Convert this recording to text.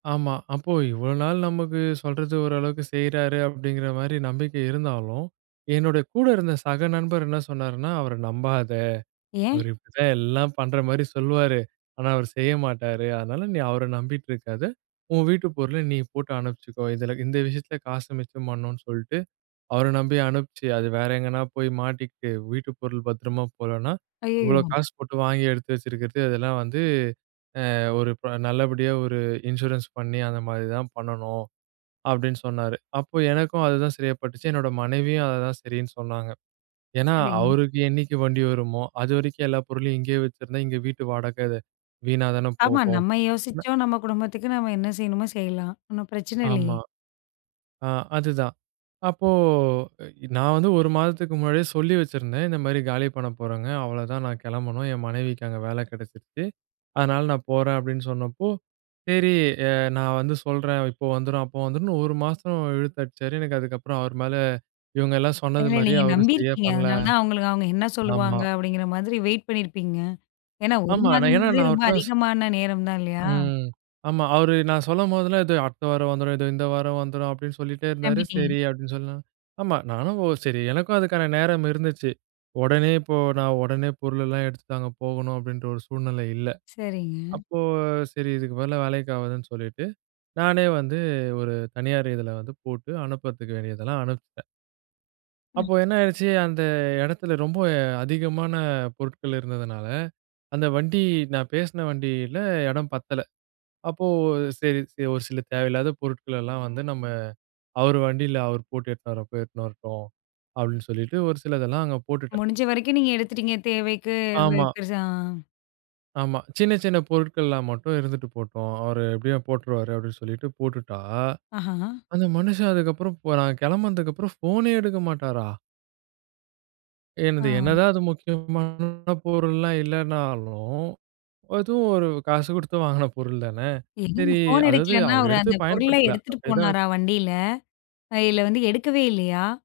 ஆமா, அப்போ இவ்ளோ நாள் நமக்கு சொல்றது ஓரளவுக்கு செய்றாரு அப்டிங்கிற மாரி நம்பிக்கை இருந்தாலும், என்னுடைய கூட இருந்த சக நண்பர் என்ன சொன்னாருன்னா அவர நம்பாத, ஏன்? அவரு இப்டித்தான் எல்லாம் பண்ற மாரி சொல்லுவாரு. ஆனா, அவரு செய்ய மாட்டாரு, அதனால நீ அவர நம்பிட்டு இருக்காத, உன் வீட்டு பொருள நீ போட்டு அனுப்பிச்சுக்கோ, இதுல இந்த விஷயத்துல காச மிச்சம் பண்ணனும்னு சொல்லிட்டு அவர நம்பி அனுப்பிச்சு, அது வேற எங்கனா போய் மாட்டிக்கிட்டு வீட்டு பொருள் பத்திரமா போகலனா, இவ்ளோ அய்யய்யோ! காசு போட்டு வாங்கி எடுத்து வச்சிருக்கிறது இதெல்லாம் வந்து, அ, ஒரு ப நல்லபடியா, ஒரு இன்சூரன்ஸ் பண்ணி அந்த மாரி தான் பண்ணனும் அப்டின்னு சொன்னாரு. அப்போ எனக்கும் அதுதான் சரியா பட்டுச்சு, என்னோட மனைவியும் அததான் சரின்னு சொன்னாங்க. ஏன்னா, சரிங்க. அவருக்கு என்னைக்கு வண்டி வருமோ அதுவரைக்கும் எல்லா பொருளையும் இங்கே வச்சிருந்தா இங்க வீட்டு வாடகை வீணாதான ஆமா, போகும். நம்ம யோசிச்சோம் நம்ம குடும்பத்துக்கு நாம என்ன செய்யணுமோ செய்யலாம். ஒண்ணும் பிரச்சனை இல்லையே. ஆமா. ஆ, அதுதான். அப்போ நான் வந்து ஒரு மாதத்துக்கு முன்னாடியே சொல்லி வச்சிருந்தேன். இந்த மாரி காலி பண்ண போறேங்க, அவ்ளோதான் நான் கெளம்பனும் என் மனைவிக்கு அங்க வேல கெடச்சிருச்சு. அதனால நான் போறேன் அப்டின்னு சொன்னப்போ, சரி அ நான் வந்து சொல்றேன், இப்போ வந்துரும் அப்போ வந்துரும்னு ஒரு மாசம் இழுத்தடிச்சாரு. எனக்கு அதுக்கப்புறம் அவர் மேல இவங்க எல்லாம் சொன்னது இல்ல. மாரியே நீங்க அவரு நம்பி சரியா இருக்கீங்க. பண்ணல. அதனாலதான் உங்களுக்கு அவங்க என்ன ஆமா. சொல்லுவாங்க அப்டிங்கிற மாதிரி வெயிட் பண்ணி இருப்பீங்க. ஏன்னா, ஒரு ஆமா, மாதம் ஏன்னா முழவே நான் ரொம்ப அவர்ட்ட சொ அதிகமான நேரம் தான். இல்லையா? ம். ஆமா அவரு நான் சொல்லும்போதெல்லாம் இதோ அடுத்த வாரம் வந்துரும், இதோ இந்த வாரம் வந்துரும் அப்டின்னு சொல்லிட்டே இருந்தாரு நம்பிட்டீங்க. சரி அப்டின்னு சொல்ல ஆமா. நானும் ஒ, சரி எனக்கும் அதுக்கான நேரம் இருந்துச்சு. உடனே இப்போ நான் உடனே பொருள் எல்லாம் எடுத்துட்டு அங்க போகணும் அப்டின்ற ஒரு சூழ்நிலை இல்ல. சரிங்க. அப்போ சரி இதுக்கு, பதிலா வேலைக்கு ஆகாதுன்னு சொல்லிட்டு, நானே வந்து ஒரு தனியார் இதுல வந்து போட்டு அனுப்பறதுக்கு வேண்டியதெல்லாம் அனுப்பிச்சிட்டேன். ம். அப்போ என்ன ஆயிடுச்சு அந்த எடத்துல ரொம்ப அதிகமான பொருட்கள் இருந்ததுனால, அந்த வண்டி நான் பேசுன வண்டில இடம் பத்தல. அப்போ சரி சரி, ஒரு சில தேவையில்லாத பொருட்கள் எல்லாம் வந்து நம்ம அவரு வண்டில அவரு போட்டு எட்டுன்னு வரப்போ எட்டுன்னு வரட்டும், அப்டின்னு சொல்லிட்டு ஒரு சிலதெல்லாம் அங்க போட்டுட்டேன். முடிஞ்ச வரைக்கும் நீங்க எடுத்துட்டீங்க தேவைக்கு, ஆமா. பெருசா, ஆ. ஆமா, சின்ன சின்ன பொருட்கள்லாம் மட்டும் இருந்துட்டு போட்டும் அவரு எப்டியும் போட்டுருவாரு, அப்டின்னு சொல்லிட்டு போட்டுட்டா, அஹஹா. அந்த மனுஷன் அதுக்கப்புறம் போ நான் கெளம்புனதுக்கப்புறம் போனே எடுக்க மாட்டாரா? என்னது ஆ. என்னதான் அது முக்கியமான பொருள்லாம் இல்லனாலும், அதுவும் ஒரு காசு குடுத்து வாங்குன பொருள் தான. என்னங்க சரி ஃபோன் அதாவது எடுக்கலைன்னா அவரு அவர் எடுத்து அந்தப் பொருள பயன்படுத்தல எடுத்துட்டு அப்டியே தான் வெச்சி போனாரு வண்டியில? அ இல்ல வந்து எடுக்கவே இல்லையா?